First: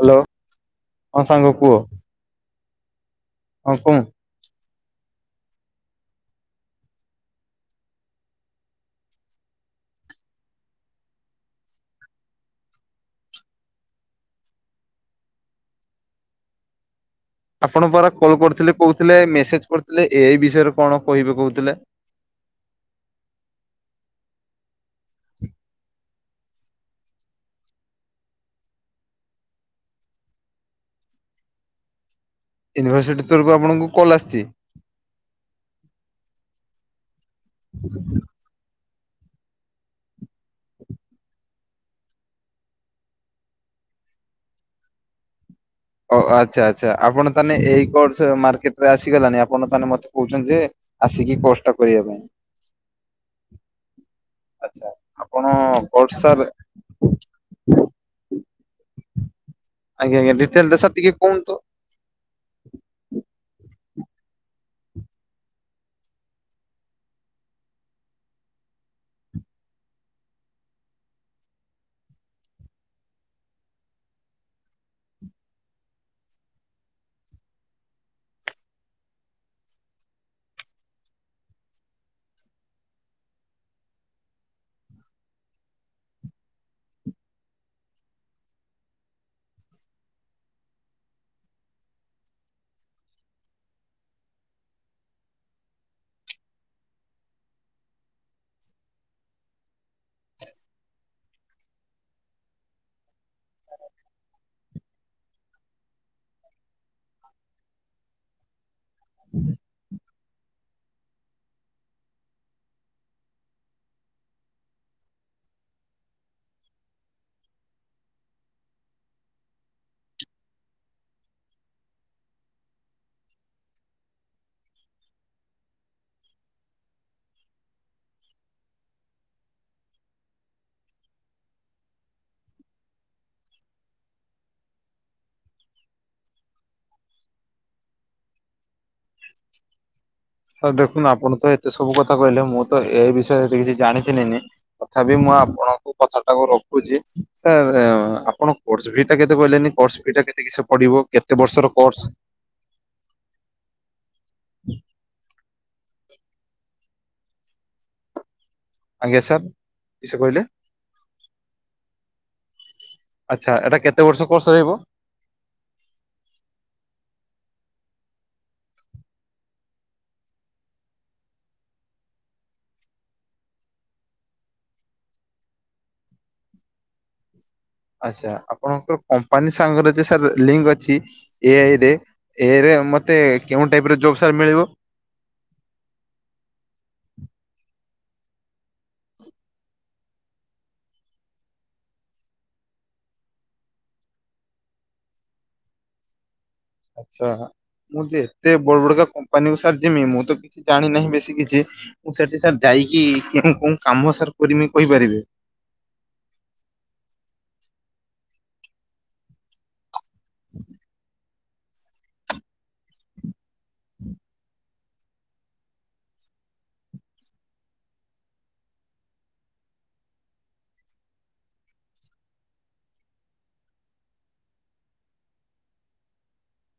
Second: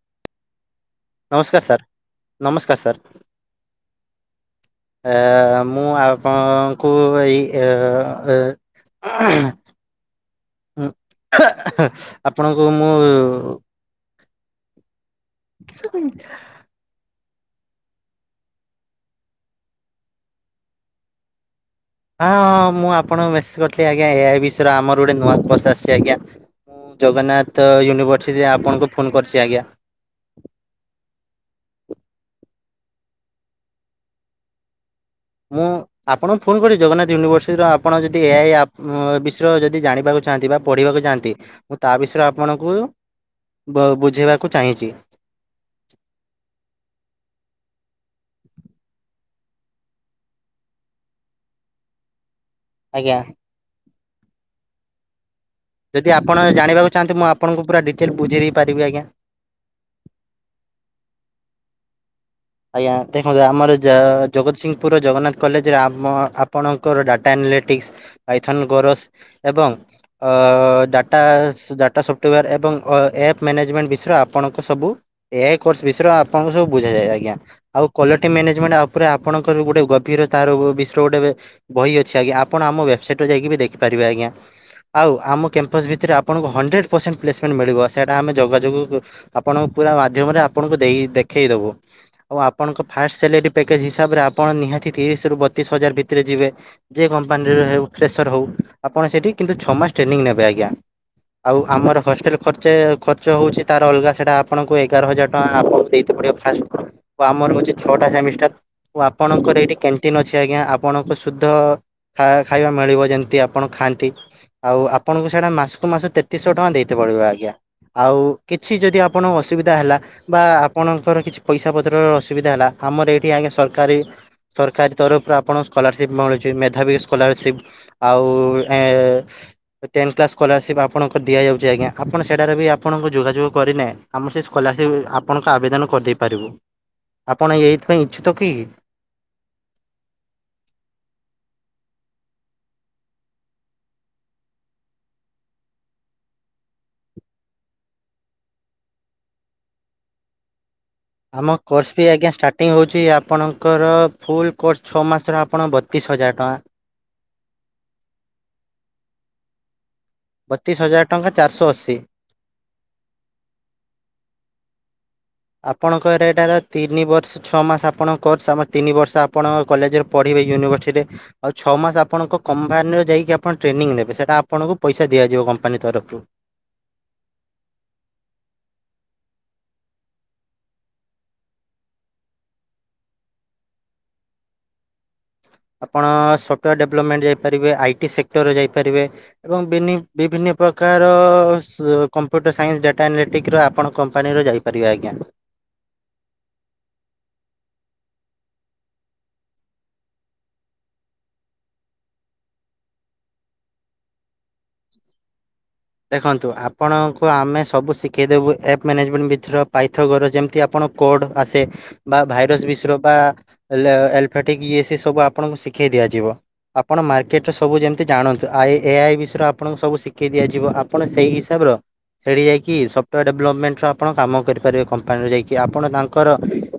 Hello. ହଁ ସାଙ୍ଗ ନମସ୍କାର କୁହ ସାର୍- ନମସ୍କାର ସାର୍। ହଁ କହ [unintelligible] ଏ ମୁଁ ଆପଣଙ୍କୁ ଏ [unintelligible] ହଁ ଆପଣଙ୍କୁ ମୁଁ [unintelligible] ଆପଣ ପରା କଲ୍ କରିଥିଲେ କହୁଥିଲେ ମେସେଜ କରିଥିଲେ ଏଇ ବିଷୟରେ କଣ କହିବେ କହୁଥିଲେ? ହଁ ହଁ, ମୁଁ ଆପଣଙ୍କୁ ମେସେଜ କରିଥିଲି ଆଜ୍ଞା ଏ ବିଷୟରେ ଆମର ଗୋଟେ ନୂଆ ପସ୍ ଆସିଛି ଆଜ୍ଞା। ଜଗନ୍ନାଥ ୟୁନିଭର୍ସିଟିରେ ଆପଣଙ୍କୁ ଫୋନ କରିଛି ଆଜ୍ଞା। ୟୁନିଭର୍ସିଟି ତରଫରୁ ଆପଣଙ୍କୁ କଲ୍ ଆସିଛି। ମୁଁ ଆପଣଙ୍କୁ ଫୋନ୍ କରିବି ଜଗନ୍ନାଥ ୟୁନିଭର୍ସିଟିର ଆପଣ ଯଦି ଏ ଆଇ ଆପ- ବିଷୟରେ ଯଦି ଜାଣିବାକୁ ଚାହାନ୍ତି ବା ପଢ଼ିବାକୁ ଚାହାନ୍ତି। ମୁଁ ତା ବିଷୟରେ ଆପଣଙ୍କୁ- ବ ବୁଝେଇବାକୁ ଚାହିଁଛି। ଓ ଆଚ୍ଛା ଆଚ୍ଛା। ଆପଣ ତାହେଲେ ଏଇ କୋରସ ମାର୍କେଟ ରେ ଆସିଗଲାଣି ଆପଣ ତାେ ମତେ କହୁଛନ୍ତି ଯେ, ଆସିକି କୋରସ କରିବା ପାଇଁ। ଆଜ୍ଞା। ଆଛା ଆପଣ [unintelligible] ଯଦି ଆପଣଜାଣିବାକୁ ଚାହାନ୍ତି ମୁଁ ଆପଣଙ୍କୁ ପୁରା ଡିଟେଲ ବୁଝେଇ ଦେଇପାରିବି ଆଜ୍ଞା। ଆଜ୍ଞ ଆଜ୍ଞା ଡିଟେଲସ ଟିକେ କୁହନ୍ତୁ। ଆଜ୍ଞା ଦେଖନ୍ତୁ, ଆମର ଜଗତସିଂହପୁର ଜଗନ୍ନାଥ କଲେଜରେ ଆମ ଆପଣଙ୍କର ଡାଟା ଆନାଲିଟିକ୍ସ ପାଇଥନ୍ ଗରସ ଏବଂ ଡାଟା ଡାଟା ସଫ୍ଟୱେୟାର୍ ଏବଂ ଆପ୍ ମ୍ୟାନେଜମେଣ୍ଟ ବିଷୟରେ ଆପଣଙ୍କ ସବୁ ଏ କୋର୍ସ ବିଷୟରେ ଆପଣଙ୍କୁ ସବୁ ବୁଝା ଯାଏ ଆଜ୍ଞା। ଆଉ କ୍ଲଲିଟି ମ୍ୟାନେଜମେଣ୍ଟ ଉପରେ ଆପଣଙ୍କର ଗୋଟେ ଗଭୀର ତାର ବିଷରେ ଗୋଟେ ବହି ଅଛି ଆଜ୍ଞା ଆପଣ ଆମ ୱେବସଟ ଯାଇକି ଦେଖିପାରିବେ ଆଜ୍ଞା। ଆଉ ଆମ କ୍ୟାମ୍ପସ୍ ଭିତରେ ଆପଣଙ୍କୁ ହଣ୍ଡ୍ରେଡ଼୍ ପରସେଣ୍ଟ ପ୍ଲେସମେଣ୍ଟ ମିଳିବ ସେଇଟା ଆମେ ଯୋଗାଯୋଗ- ଆପଣ ପୁରା ମାଧ୍ୟମରେ ଆପଣଙ୍କୁ ଦେଇ ଦେଖେଇଦବୁ। ଆଉ ଆପଣଙ୍କ ଫାଷ୍ଟ ସାଲରୀ ପ୍ୟାକେଜ୍ ହିସାବରେ ଆପଣ ନିହାତି ତିରିଶରୁ ବତିଶ ହଜାର ଭିତରେ ଯିବେ। ଯେ କମ୍ପାନୀର ହେଉ ଫ୍ରେସର ହଉ ଆପଣ ସେଇଠି କିନ୍ତୁ ଛଅ ମାସ ଟ୍ରେନିଂ ନେବେ ଆଜ୍ଞା। ଆଉ ଆମର ହଷ୍ଟେଲ ଖର୍ଚ୍ଚ ଖର୍ଚ୍ଚ ହଉଛି ତାର ଅଲଗା ସେଇଟା ଆପଣଙ୍କୁ ଏଗାର ହଜାର ଟଙ୍କା ଆପଣଙ୍କୁ ଦେଇ ପଡିବ। ଫାଷ୍ଟଫୁଡ ଓ ଆମର ହଉଛି ଛଅଟା ସେମିଷ୍ଟାର ଓ ଆପଣଙ୍କର ଏଇଠି- ଟିନ୍ ଅଛି ଆଜ୍ଞା ଆପଣଙ୍କୁ ଶୁଦ୍ଧ ଖାଇବା ମିଳିବ ଯେମିତି ଆପଣ ଖାଆନ୍ତି। ଆଉ ଆପଣଙ୍କୁ ସେଇଟା ମାସକୁ ମାସ ତେତିଶହ ଟଙ୍କା ଦେଇତେ ପଡ଼ିବ ଆଜ୍ଞା। ଆଉ କିଛି ଯଦି ଆପଣଙ୍କ ଅସୁବିଧା ହେଲା ବା ଆପଣଙ୍କର କିଛି ପଇସା ପ- ଅସୁବିଧା ହେଲା ଆମର ଏଠି ଆଜ୍ଞ ସରକାରୀ ସରକାରୀ ତରଫରୁ ଆପଣଙ୍କୁ ସ୍କଲାରସିପ୍ ମିଳୁଛି ମେଧାବୀ ସ୍କଲାରସିପ୍ ଆଉ ଏ ଟେନ୍ କ୍ଲାସ୍ ସ୍କଲାରସିପ୍ ଆପଣଙ୍କ ଦିଆଯାଉଛି ଆଜ୍ଞା ଆପଣ ସେଠାରେ ବି ଆପଣଙ୍କୁ ଯୋଗାଯୋଗ କରିଲେ। ଆମର ସେ ସ୍କଲାରସିପ୍ ଆପଣଙ୍କ ଆବେଦନ କରିଦେଇପାରିବ। ଆପଣ ଏଇ ଏଇଥିପାଇ ଇଚ୍ଛୁକ କି? ସାର୍ ଦେଖୁନ ଆପଣ ତ ଏତେ ସବୁ କଥା କହିଲେ ମୁଁ ତ ଏଇ ବିଷୟରେ ଏତ କିଛି ଜାଣିିଥିଲି ନି। ତଥା ବିି ମୁଁ ଆପଣଙ୍କୁ କଥା ଟାକୁ ରଖୁଛି ଏ ଆପଣ କୋର୍ସ ଫି ଟା କେତ କହିଲେି କୋର୍ସ ଫି ଟା କେତେ କିଛି ପଡିବ? କେତେ ଆମ ବର୍ଷର କୋର୍ସ ବି ଆଜ୍ଞା ଷ୍ଟାର୍ଟ ପାର୍ଟିଂ ହେଉଛି ଆପଣଙ୍କର ଫୁଲ୍ କୋର୍ସ ଛଅ ମାସର ଆପଣ ବତିଶ ହଜାର ଟଙ୍କା ଆଜ୍ଞା ସାର୍ କିସ କହିଲେ ବତିଶ ହଜାର ଟଙ୍କା ଚାରିଶହ ଅଶୀ। ଆଚ୍ଛା ଏଟା କେତେ ବର୍ଷ କୋର୍ସ ରହିବ? ଆପଣଙ୍କ ରେଟା ହେଲା ତିନି ବର୍ଷ ଛଅ ମାସ ଆପଣ କରୋର୍ସ ଆମର ତିନି ବର୍ଷ ଆପଣଙ୍କ କଲେଜରେ ପଢ଼ିବେ ୟୁନିଭର୍ସିଟିରେ ଆଉ ଛଅ ମାସ ଆପଣଙ୍କ କମ୍ପାନୀରେ ଯାଇକି ଆପଣ ଟ୍ରେନିଂ ନେବେ ସେଇଟା ଆପଣଙ୍କୁ ପଇସା ଦିଆଯିବ କମ୍ପାନୀ ତରଫରୁ ଆଚ୍ଛା ଆପଣଙ୍କର କମ୍ପାନୀ ସାଙ୍ଗରେ ଯେ ସାର୍ ଲିଙ୍କ ଅଛି। ଏ ଆଇରେ ଏରେ ମତେ କେଉଁ ଟାଇପରେ ଜୋବ ସାର ମିଳିବ? ଆପଣ ସଫ୍ଟୱୋର୍ ଡେଭଲପମେଣ୍ଟ ଯାଇପାରିବେ ଆଇଟି ସେକ୍ଟରରେ ଯାଇପାରିବେ। ଏବଂ ବେନି ବିଭିନ୍ନ ପ୍ରକାର ସ କମ୍ପ୍ୟୁଟର ସାଇନ୍ସ ଡାଟା ଆନାଲେଟିକ ର ଆପଣ କମ୍ପାନୀର ଯାଇ ପାରିବେ ଆଜ୍ଞା। ଆଚ୍ଛା ମୁଁ ଯେ ଏତେ ବଡ ବଡକା କମ୍ପାନୀରୁ ସାର୍ ଜିମି ମୁଁ ତ କିଛି ଜାଣି ନାହିଁ ବେଶୀ କିଛି ମୁଁ ସେଠି ସାର୍ ଯାଇକି କୋଉ କାମ ସାର୍ କରିମି କହିପାରିବେ? ଦେଖନ୍ତୁ ଆପଣଙ୍କୁ ଆମେ ସବୁ ଶିଖେଇ ଦେବୁ ଆପ୍ ମ୍ୟାନେଜମେଣ୍ଟ ଭିତର ପାଇଥଗର ଯେମିତି ଆପଣ କୋଡ ଆସେ ବା ଭାଇରସ ବିଷ୍ର ବା ଆଲା ଆଲଫାଟିକ୍ ଇଏ ସି ସବୁ ଆପଣଙ୍କୁ ଶିଖେଇ ଦିଆଯିବ। ଆପଣ ମାର୍କେଟ ରେ ସବୁ ଯେମିତି ଜାଣନ୍ତୁ ଆଇ ଏ ଆଇ ବିଷୟରେ ଆପଣଙ୍କୁ ସୁ ଶିଖେଇ ଦିଆଯଛି। ଯିବ ଆପଣ ସେଇ ହିସାବର ସେଇଠି ଯାଇକି ସଫ୍ଟୱେୟାର ଡେଭଲପମେଣ୍ଟର ଆପଣ କାମ କରିପାରିବେ କମ୍ପାନୀରୁ ଯାଇକି ଆପଣ ତାଙ୍କର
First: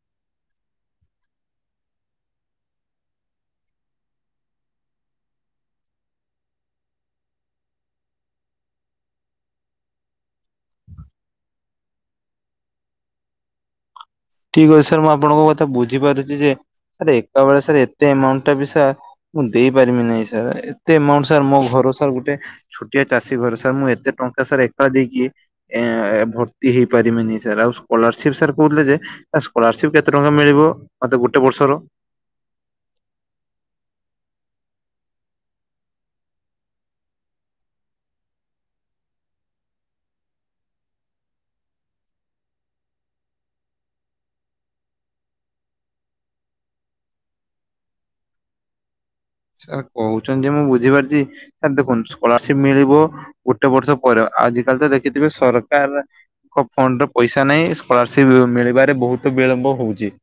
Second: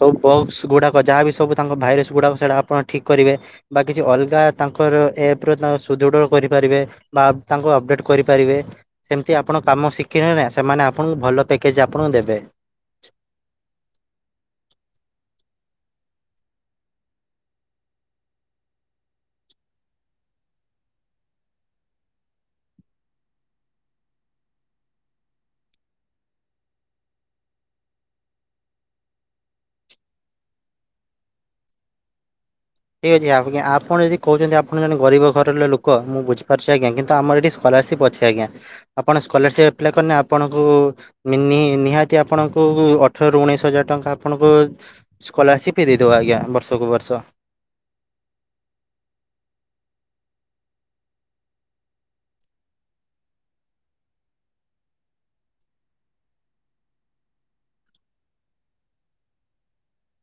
ସବୁ ବକ୍ସ ଗୁଡ଼ାକ ଯାହାବ ବି ସବୁ ତାଙ୍କ ଭାଇରସ୍ ଗୁଡ଼ାକ ସେଇଟା ଆପଣ ଠିକ୍ କରିବେ। ବା କିଛି ଅଲଗା ତାଙ୍କର ଏପ ର ତା ସୁଦୃଢ କରିପାରିବେ ବା ତାଙ୍କୁ ଅପଡେଟ କରି ପାରିବେ ସେମିତି ଆପଣ କାମ ଶିଖିନେ ନା ସେମାନେ ଆପଣଙ୍କୁ ଭଲ ପ୍ୟାକେଜ୍ ଆପଣଙ୍କୁ ଦେବେ। ଠିକ ଅଛି ସାର୍ ମୁଁ ଆପଣଙ୍କ କଥା ବୁଝିପାରୁଛି ଯେ ସାର୍ ଏକା ବଳେ ସାର୍ ଏତେ ଆମାଉଣ୍ଟ ଟା ବି ସାର୍ ମୁଁ ଦେଇ ପାରିବି ନାହିଁ ସାର୍ ଏତେ ଆମାଉଣ୍ଟ ସାର୍ ମୋ ଘର ସାର୍ ଗୋଟେ ଛୋଟିଆ ଚାଷୀ ଘରେ ସାର୍ ମୁଁ ଏତେ ଟଙ୍କା ସାର୍ ଏକା ଦେଇକି ଏ ଭର୍ତ୍ତି ହେଇପାରିବିନି ସାର୍ ଆଉ ସ୍କଲାରସିପ ସାର୍ କହୁଥିଲେ ଯେ ସ୍କଲାରସିପ କେତେ ଟଙ୍କା ମିଳିବ ମତେ ଗୋଟେ ବର୍ଷର ଠିକ ଅଛି ଆଜ୍ଞ ଆପଣ ଯଦି କହୁଛନ୍ତି ଆପଣେ ଗରିବ ଘର ଲୋକ ମୁଁ ବୁଝିପାରୁଛି ଆଜ୍ଞା କିନ୍ତୁ ଆମର ଏଠି ସ୍କଲାରସିପ୍ ଅଛି ଆଜ୍ଞା ଆପଣ ସ୍କଲାରସିପ୍ ଆପ୍ଲାଏ କରିଲେନେ ଆପଣଙ୍କୁ ମିନି ନିହାତି ଆପଣଙ୍କୁ ଅଠର ରୁ ଉଣେଇଶି ହଜାର ଟଙ୍କା ଆପଣଙ୍କୁ ସ୍କଲାରସିପ ଦେଇଦବ ଆଜ୍ଞା ବର୍ଷକୁ ବର୍ଷ ସାର୍ କହୁଛନ୍ତି ଯେ ମୁଁ ବୁଝିପାରୁଛି ସାର୍ ଦେଖନ୍ତୁ ସ୍କଲାରସିପ ମିଳିବ। ଗୋଟେ ବର୍ଷ ପରେ ଆଜି କାଲି ତ ଦେଖିଥିବେ ସରକାର ଫଣ୍ଡରେ ପଇସା ନାହିଁ ସ୍କଲାରସିପ ମିଳିବାରେ ବହୁତ ବିଳମ୍ବ ହଉଛି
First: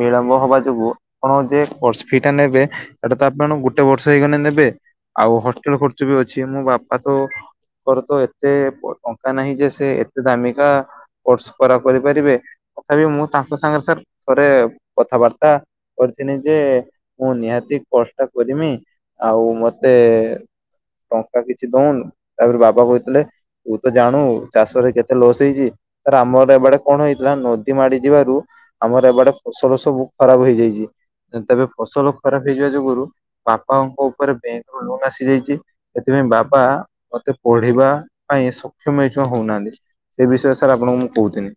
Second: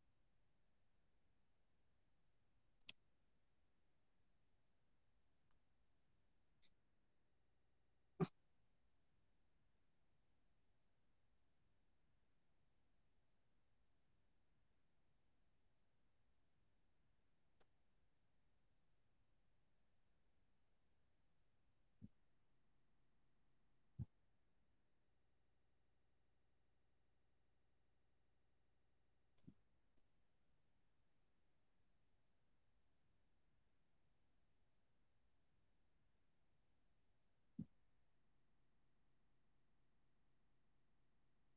ବିଳମ୍ବ ହବା ଯୋଗୁ ଆପଣ ଯେ କର୍ସ ଫି ଟା ନେବେ। ସେଇଟା ତ ଆପଣ ଗୋଟେ ବର୍ଷ ହେଇଗଲେ ନେବେ ଆଉ ହଷ୍ଟେଲ ଖର୍ଚ୍ଚ ବି ଅଛି ମୋ ବାପା ତ କରର ତ ଏତେ ଟଙ୍କା ନାହିଁ ଯେ ସେ ଏତେ ଦାମିକା କୋସ କର କରିପାରିବେ ତଥାପି ମୁଁ ତାଙ୍କ ସାଙ୍ଗରେ ସାର୍ ଥରେ କଥାବାର୍ତ୍ତା କରିଥିଲି ଯେ ମୁଁ ନିହାତି କର୍ସଟା କରିମି ଆଉ ମତେ ଟଙ୍କା କିଛି ଦଉନି ତାପରେ ବାବା କହିଥିଲେ ତୁ ତ ଜାଣୁ ଚାଷରେ କେତେ ଲସ୍ ହେଇଛି। ରାମରେ ଏବେ ଏଡେ କଣ ହେଇଥିଲା ନଦୀ ମାଡି ଯିବାରୁ। ଆମର ଏ ବାଡେ ଫସଲ ସବୁ ଖରାପ ହେଇଯାଇଜି ତେବେ ଫସଲ ଖରାପ ହେଇଯିବା ଯୋଗୁରୁ। ବାପାଙ୍କ ଉପରେ ବ୍ୟାଙ୍କ ରୁ ଲୋନ ଆସିଯାଇଚି। ସେଥିପାଇଁ ବାବା ମତେ ପଢେଇବା ପାଇଁ ସକ୍ଷମ [unintelligible] ହଉନାହାନ୍ତି। ଏ ବିଷୟରେ ସାର୍ ଆପଣଙ୍କୁ ମୁଁ କହୁଥିନି।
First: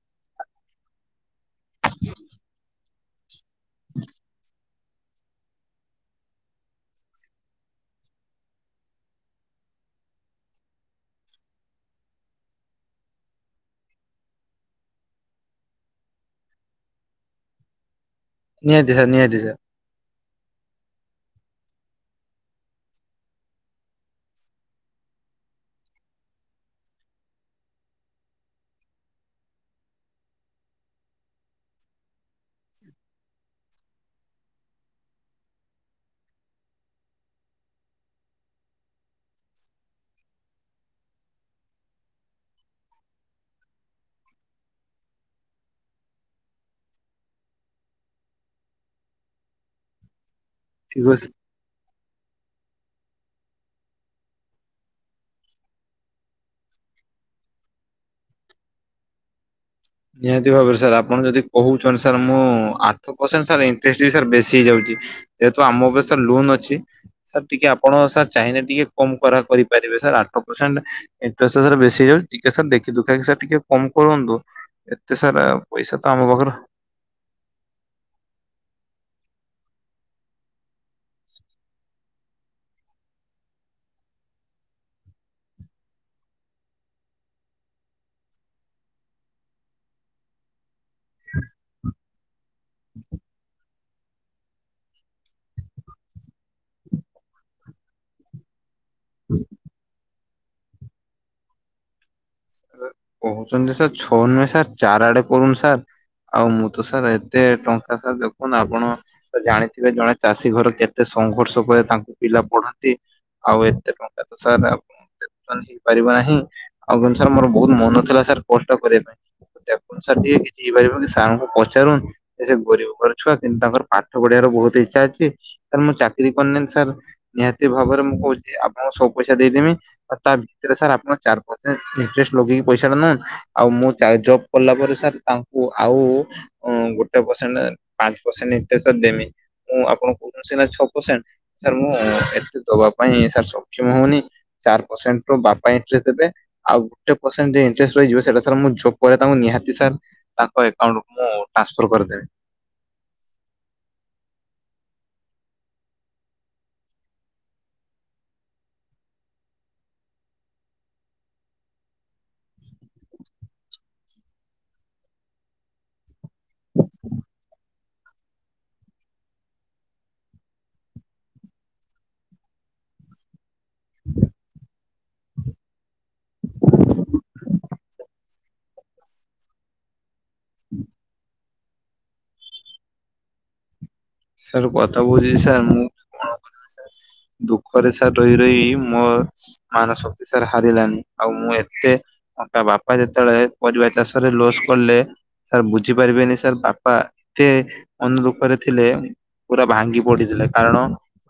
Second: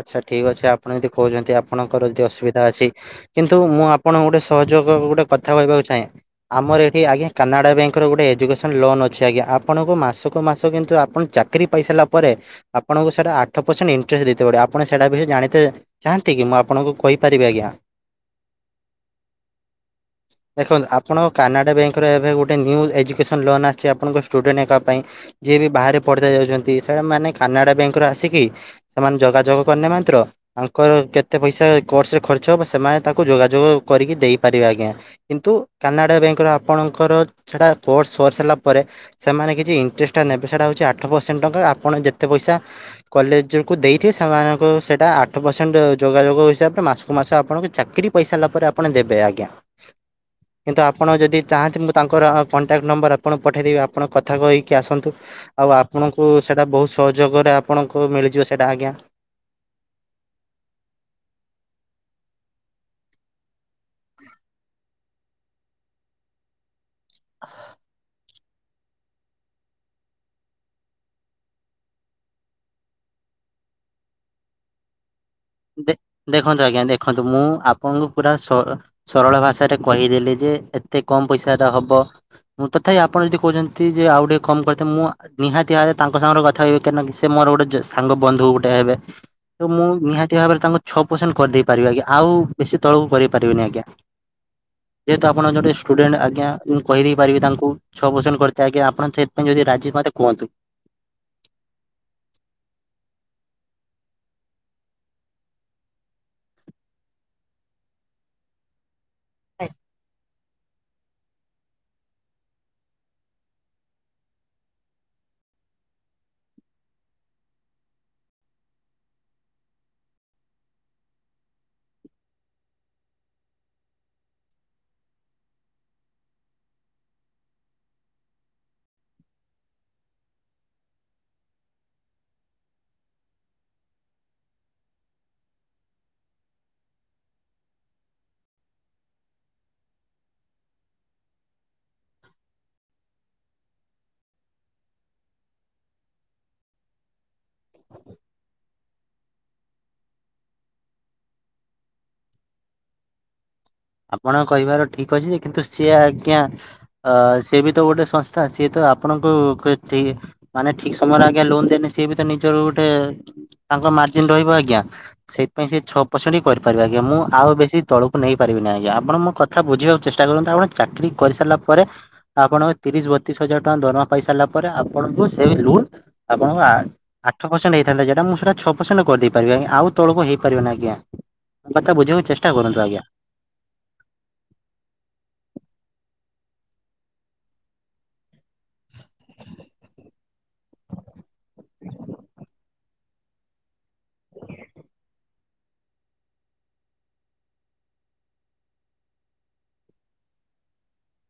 ଆଛା ଠିକ୍ ଅଛି ଆପଣ ଯଦି କହୁଛନ୍ତି ଆପଣଙ୍କର ଯଦି ଅସୁବିଧା ଅଛି କିନ୍ତୁ ମୁଁ ଆପଣ ଗୋଟେ ସହ ଯୋଗ ଗୋଟେ କଥା କହିବାକୁ ଚାହେଁ। ଆମର ଏଠି ଆଜ୍ଞା କାନାଡ଼ା ବ୍ୟାଙ୍କର ଗୋଟେ ଏଜୁକେସନ୍ ଲୋନ୍ ଅଛି ଆଜ୍ଞା ଆପଣଙ୍କୁ ମାସକୁ ମାସ କିନ୍ତୁ ଆପଣ ଚା ଚାକିରି ପାଇ ସାରିଲା ପରେ ଆପଣଙ୍କୁ ସେଟା ଆଠ ପସେଣ୍ଟ ଇଣ୍ଟରେଷ୍ଟ ଥିବ ଗୋଟେ ଆପଣ ସେଟା ବି ଜାଣିଥେ ଚାହାନ୍ତି କି ମୁଁ ଆପଣଙ୍କୁ କହିପାରିବି ଆଜ୍ଞା। ନିହାତି ସାର୍ ନିହାତି ସାର୍। ହ [inaudible] ଦେଖନ୍ତୁ ଆପଣଙ୍କ କାନାଡ଼ା ବ୍ୟାଙ୍କର ଏବେ ଗୋଟେ ନ୍ୟୁ ଏଜୁକେସନ୍ ଲୋନ୍ ଆସିଛି ଆପଣଙ୍କ ଷ୍ଟୁଡେଣ୍ଟ ହେକା ପାଇଁ। ଯିଏ ବି ବାହାରେ ପଢିଦେ ଯାଉଛନ୍ତି ସେଟା ମାନେ କାନାଡା ବ୍ୟାଙ୍କ ରୁ ଆସିକି। ସେମାନେ ଯୋଗାଯୋଗ କରିନେ ମାନ୍ତ୍ର ତାଙ୍କର କେତେ ପଇସା କୋର୍ସ ରେ ଖର୍ଚ୍ଚ ହବ ସେମାନେ ତାକୁ ଯୋଗାଯୋଗ କରିକି ଦେଇ ପାରିବେ ଆଜ୍ଞା। କିନ୍ତୁ କାନାଡ଼ା ବ୍ୟାଙ୍କର ଆପଣଙ୍କର ସେଟା କୋର୍ସ ସରି ସାରିଲା ପରେ। ସେମାନେ କିଛି ଇଣ୍ଟରେଷ୍ଟଟା ନେବେ ସେଟା ହଉଛି ଆଠ ପରସେଣ୍ଟ ଟଙ୍କା ଆପଣ ଯେତେ ପଇସା କଲେଜରୁ କୁ ଦେଇଥିବେ ସେମାନଙ୍କୁ ସେଟା ଆଠ ପରସେଣ୍ଟ ଯୋଗାଯୋଗ ହିସାବରେ ମାସକୁ ମାସ ଆପଣଙ୍କୁ ଚାକିରି ପାଇସାରିଲା ପରେ ଆ ଆପଣ ଦେବେ ଆଜ୍ଞା କିନ୍ତୁ ଠିକ ଆପଣ ଅଛି। ଯଦି। ଚାହାନ୍ତି ମୁଁ ତାଙ୍କର କଣ୍ଟାକ୍ଟ ନମ୍ବର ଆପଣଙ୍କୁ ପଠେଇଦେବୀ ଆପଣ କଥା କହିକି ଆସନ୍ତୁ। ଆଉ ଆପଣଙ୍କୁ ସେଟା ବହୁତ ସହଯୋଗରେ ଆପଣଙ୍କୁ ମିଳିଯିବ ସେଟା ଆଜ୍ଞା। ନିହାତି ଭାବରେ ସାର୍ ଆପଣ ଯଦି କହୁଛନ୍ତି ସାର୍ ମୁଁ ଆଠ ପରସେଣ୍ଟ ସାରେ ଇ [unintelligible] ସାର୍ ବେଶୀ ହେଇଯାଉଛି ଯେହେତୁ ଆମ ଉପରେ ସାର୍ ଲୋନ୍ ଅଛି ସାର୍ ଟିକିଏ ଆପଣ ସାର୍। ଚାହିଁଲେ ଟିକିଏ କମ କରା କରିପାରିବେ ସାର୍ ଆଠ ପରସେଣ୍ଟ। ଇଣ୍ଟ୍ରେଷ୍ଟ ସାର୍ ବେଶୀ ହେଇଯାଉ ଟିକେ ସାର୍ ଦେଖି ଦୁଖାକି ସାର୍ ଟିକିଏ କମ କରନ୍ତୁ ଏତେ ସାର୍ ଦେ ଦେଖନ୍ତୁ ଆଜ୍ଞା ଦେଖନ୍ତୁ ମୁଁ ଆପଣଙ୍କୁ ପୁରା ସ ସରଳ ଭାଷାରେ କହିଦେଲି ଯେ ଏତେ କମ ପଇସାର ହବ। ମୁଁ ତଥାପି ଆପଣ ଯଦି କହୁଛନ୍ତି ଯେ ଆଉ ଟିକିଏ କମ୍ କରିତେ ମୁଁ ନିହାତି ଭାବରେ ତାଙ୍କ ସାଙ୍ଗରେ କଥା ହେବି କାହିଁ ନା ସେ ମୋର ଗୋଟେ ସାଙ୍ଗ ବନ୍ଧୁ ଗୋଟେ ହେବେ। ତ ମୁଁ ନିହାତି ଭାବରେ ତାଙ୍କୁ ଛଅ ପରସେଣ୍ଟ କରିଦେଇ ପାରିବି ଆଜ୍ଞା ଆଉ ବେଶୀ ତଳକୁ କରେଇ ପାରିବିନି ଆଜ୍ଞା। ଯେହେତୁ ଆପଣ ଜଣେ ଷ୍ଟୁଡେଣ୍ଟ ଆଜ୍ଞା ମୁଁ କହିଦେଇ ପାରିବି ତାଙ୍କୁ ଛଅ ପରସେଣ୍ଟ କରିତେ ଆଜ୍ଞା ଆ ଆପଣ ଚେତ୍ ପାଇଁ ଯଦି ରାଜି ହୁଅନ୍ତେ କୁହନ୍ତୁ। କହୁଛନ୍ତି ସାର୍ ଛଅ ନୁହେଁ ସାର୍ ଚାର୍ ଆଡେ କରୁନ୍ ସାର୍। ଆଉ ମୁଁ ତ ସାର୍ ଏତେ ଟଙ୍କା ସାର୍ ଦେଖନୁ ଆପଣ ତ ଜାଣିଥିବେ ଜଣେ ଚାଷୀ ଘର କେ କେତେ ସଂଘର୍ଷ ପରେ ତାଙ୍କୁ ପିଲା ପଢାନ୍ତି ଆଉ ଏତେ ଟଙ୍କା ତ ସା ହେଇପାରିବ ନାହିଁ ଆଉ କିନ୍ତୁ ସାର୍ ମୋର ବହୁତ ମନ ଥିଲା ସାର୍ କଷ୍ଟ କରିବା ପାଇଁ। ଦେଖନ୍ତୁ ସାର୍ ଟିକେ କିଛି ହେଇପାରିବ କି ସାର୍ ଙ୍କୁ ପଚାରୁନ୍ ସେ ଗରିବ ଘର ଛୁଆ କିନ୍ତୁ ତାଙ୍କର ପାଠ ପଢିବାର ବହୁତ ଇଚ୍ଛା ଅଛି ସାର୍ ମୁଁ ଚାକିରି କରିନି ନ୍ ସାର୍। ନିହାତି ଭାବରେ ମୁଁ କହୁଚି ଆପଣଙ୍କୁ ସବୁ ପଇସା ଦେଇଦେମି ଆଉ ତା ଭିତରେ ସାର୍ ଆପଣଙ୍କ ଚାରି ପସ ଇନ୍ଟ୍ରେଷ୍ଟ ଲଗେଇକି ପଇସା [unintelligible] ଆଉ ମୁଁ ଚା ଜବ୍ କଲା ପରେ ସାର୍ ତାଙ୍କୁ ଆଉ। ଗୋଟେ ପରସେଣ୍ଟ ପାଞ୍ଚ ପରସେଣ୍ଟ ଇଣ୍ଟରେଷ୍ଟ୍ ସାର୍ ଦେମି ମୁଁ ଆପଣ କହୁ ସିନା ଛଅ ପରସେଣ୍ଟ। ସାର୍ ମୁଁ ଏତେ ଦବା ପାଇଁ ସାର୍ ସକ୍ଷମ ହଉନି। ଚାର୍ ପର୍ସେଣ୍ଟ ର ବାପା ଇଣ୍ଟେରେଷ୍ଟ ଦେବେ। ଆଉ ଗୋଟେ ପରର୍ସେଣ୍ଟ ଦେ ଇଣ୍ଟରେଷ୍ଟ ରହିଯିବ ସେଟା ସାର୍ ମୁଁ ଯୋବ୍ ପରେ ତାଙ୍କୁ ନିହାତି ସାର୍। ତାଙ୍କ ଏକାଉଣ୍ଟକୁ ମୁଁ ଟ୍ରାନ୍ସଫର୍ କରିଦେବି। ଆପଣ କହିବାର ଠିକ୍ ଅଛି ଯେ କିନ୍ତୁ ସିଏ ଆଜ୍ଞା। ଅ ସିଏ ବି ତ ଗୋଟେ ସଂସ୍ଥା ସିଏ ତ ଆପଣଙ୍କୁ ମାନେ ଠିକ୍ ସମୟରେ ଆଜ୍ଞା ଲୋନ ଦେଲେି ସିଏ ବି ତ ନିଜର ଗୋଟେ ତାଙ୍କ ମାର୍ଜଜିିନ ରହିବ ଆଜ୍ଞା ସେଥିପାଇଁ ସେ ଛଅ ପରସେଣ୍ଟ ହି କରିପାରିବ ଆଜ୍ଞା ମୁଁ ଆଉ ବେଶୀ ତଳକୁ ନେଇ ପାରିବେନି ଆଜ୍ଞା ଆପଣ ମୋ କଥା ବୁଝିବାକୁ ଚେଷ୍ଟା କରନ୍ତୁ ଆପଣ ଚାକିରି କରିସାରିଲ ପରେ। ଆପଣଙ୍କ ତିରିଶ ବତିଶ ହଜାର ଟଙ୍କା ଦରମା ପାଇ ସାରିଲା ପରେ ଆପଣଙ୍କୁ ସେ ଲୁନ୍ ଆପଣ ଆଠ ପରସେଣ୍ଟ ହେଇଥାନ୍ ଯ ଯେଟା ମୁଁ ସେଟାଛଅ ପରସେଣ୍ଟ କରିଦେଇ ପାରିବି ଆ ଆ ତଳକୁ ହେଇପାରିବନି ଆଜ୍ଞା। କଥା ବୁଝିବାକୁ ଚେଷ୍ଟା କରନ୍ତୁ ଆଜ୍ଞା। ସାର୍ କଥା ବୁଝିଛି ସାର୍ ମୁଁ କଣ? ଦୁଃଖରେ ସାର ରହି ରହି ମୋ ମାନ ଶକ୍ତିଶାର ହାରିଲାନି ଆଉ ମୁଁ ଏତେ ତା ବାପା ଯେତେବେଳେ ପରିବା ଚାଷରେ ଲୋସ୍ କଲେ ସାର୍ ବୁଝିପାରିବେନି ସାର୍ ବାପା ଏତେ ମନଦୁଃଖରେ ଥିଲେ। ପୁରା ଭାଙ୍ଗି ପଡିଥିଲା କାରଣ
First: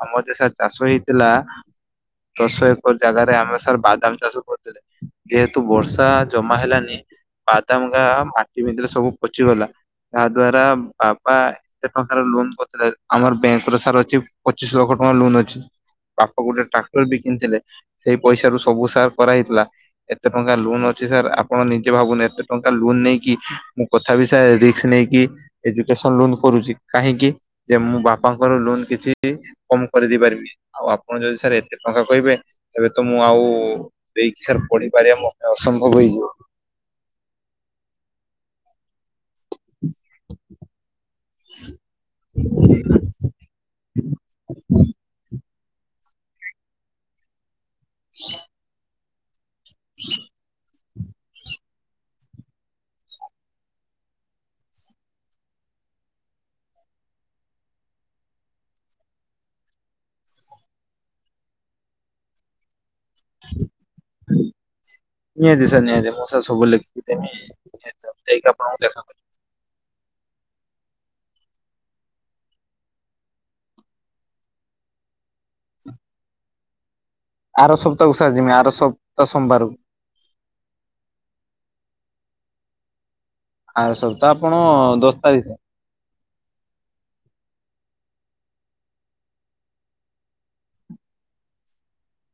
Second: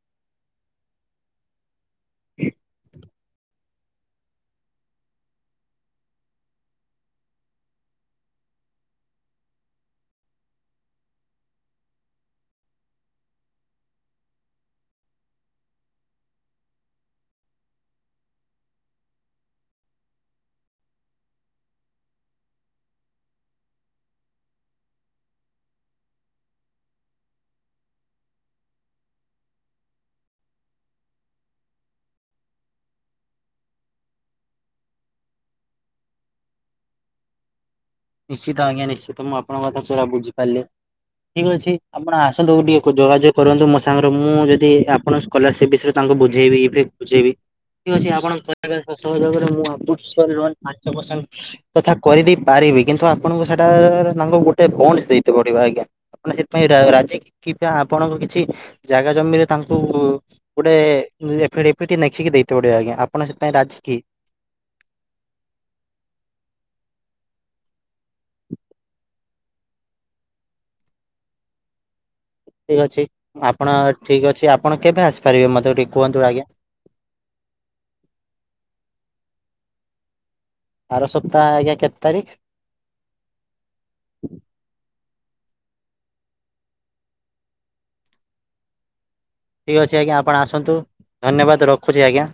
ଆମର ଦଶ ଏକର ସା ଚାଷ ହେଇଥିଲା ଦଶ ଏକ ଜାଗରେ ଆମେ ସାର୍ ବାଦାମ ଚାଷ କରୁଥିଲେ ଯେହେତୁ ବର୍ଷା ଜମା ହେଲାନି। ବାଦାମ ଗା ମାଟି ଭିତରେ ସବୁ ପଚିଗଲା। ତା ଦ୍ଵାରା ବାପା ଏତେ ଟଙ୍କାର ଲୋନ ଆମର ବ୍ୟାଙ୍କର ସାର୍ ଅଛି ପଚିଶି ଲକ୍ଷ ଟଙ୍କା ଲୋନ ଅଛି। ବାପା ଗୋଟେ ଟ୍ରାକ୍ଟର ବି କିଣିଥିଲେ ସେଇ ପଇସା ରୁ ସବୁ ସାର କରାହେଇଥିଲା। ଏତେ ଟଙ୍କା ଲୋନ୍ ଅଛି ସାର୍ ଆପଣ ନିଜେ ଭାବୁନି ଏତେ ଟଙ୍କା ଲୋନ ନେଇକି କଥା ବି ସ ରିକ୍ସ ନେଇକି ଏଜୁକେସନ ଲୋନ୍ କରୁଛି କାହିଁକି? ଯେ ମୁଁ ବାପାଙ୍କର ଲୋନ କିଛି କମ କରିଦେଇ ପାରିବି ଆଉ ଆପଣ ଯଦି ସାର୍ ଏତେ ଟଙ୍କା କହିବେ? ଏବେ ତ ମୁଁ ଆଉ ଦେଇକି ସାର୍ ପଢିପାରିବା ମୋ ପାଇଁ ଅସମ୍ଭବ ହେଇଯିବ। ନିଶ୍ଚିତ ଆଜ୍ଞା ନିଶ୍ଚିତ ମୁଁ ଆପଣଙ୍କ କଥା ପୁରା ବୁଝିପାରିଲି। ଠି୍କ ଅଛି ଆପଣ ଆସନ୍ତୁ ଟିକେ ଯୋଗାଯୋଗ କରନ୍ତୁ ମୋ ସାଙ୍ଗରେ ମୁଁ ଯଦି ଆପଣଙ୍କ ସ୍କଲାରସିପ୍ ବିଷୟରେ ତାଙ୍କୁ ବୁଝେଇବି ବୁଝେଇବି ଠିକ୍ ଅଛି ଆପଣ ସହ ମୁ ସ ତଥା କରିଦେଇ ପାରିବି କିନ୍ତୁ ତ ଆପଣଙ୍କୁ ସେଟା ତାଙ୍କୁ ଗୋଟେ ବଣ୍ଡ ଦେଇତେ ପଡିବ ଆଜ୍ଞା। ଆପ ସେଥିପାଇଁ ରାଜି କି କିବା ଆପଣଙ୍କ କିଛି ଜାଗା ଜମିରେ ତାଙ୍କୁ ଗୋଟେ ଏଠି ଏଠି ଦେଖିକି ଦେଇ ପଡିବ ଆଜ୍ଞା ଆପଣ ସେଥିପାଇଁ ରାଜି କି ନିହାତି ସାର୍ ନିହାତି ମୁଁ ସାର୍ ସବୁ ଲେଖି ଦେମି ସେଇ ପାଖ ଠିକ୍ ଅଛି ଆପଣ ଠିକ୍ ଅଛି ଆପଣ କେବେ ଆସିପାରିବେ ମୋତେ ଟିକେ କୁହନ୍ତୁ ଆଜ୍ଞା। ଆର ସପ୍ତାହକୁ ସାର ମୁଁ ଆର ସପ୍ତାହ ସୋମବାରକୁ ଆର ସପ୍ତାହ ଆଜ୍ଞା କେତେ ତାରିଖ ଆର ସପ୍ତାହ ଆପଣ ଦଶ ତାରିଖ। ଠିକ୍ ଅଛି ଆଜ୍ଞା ଆପଣ ଆସନ୍ତୁ ଧନ୍ୟବାଦ ରଖୁଛି ଆଜ୍ଞା।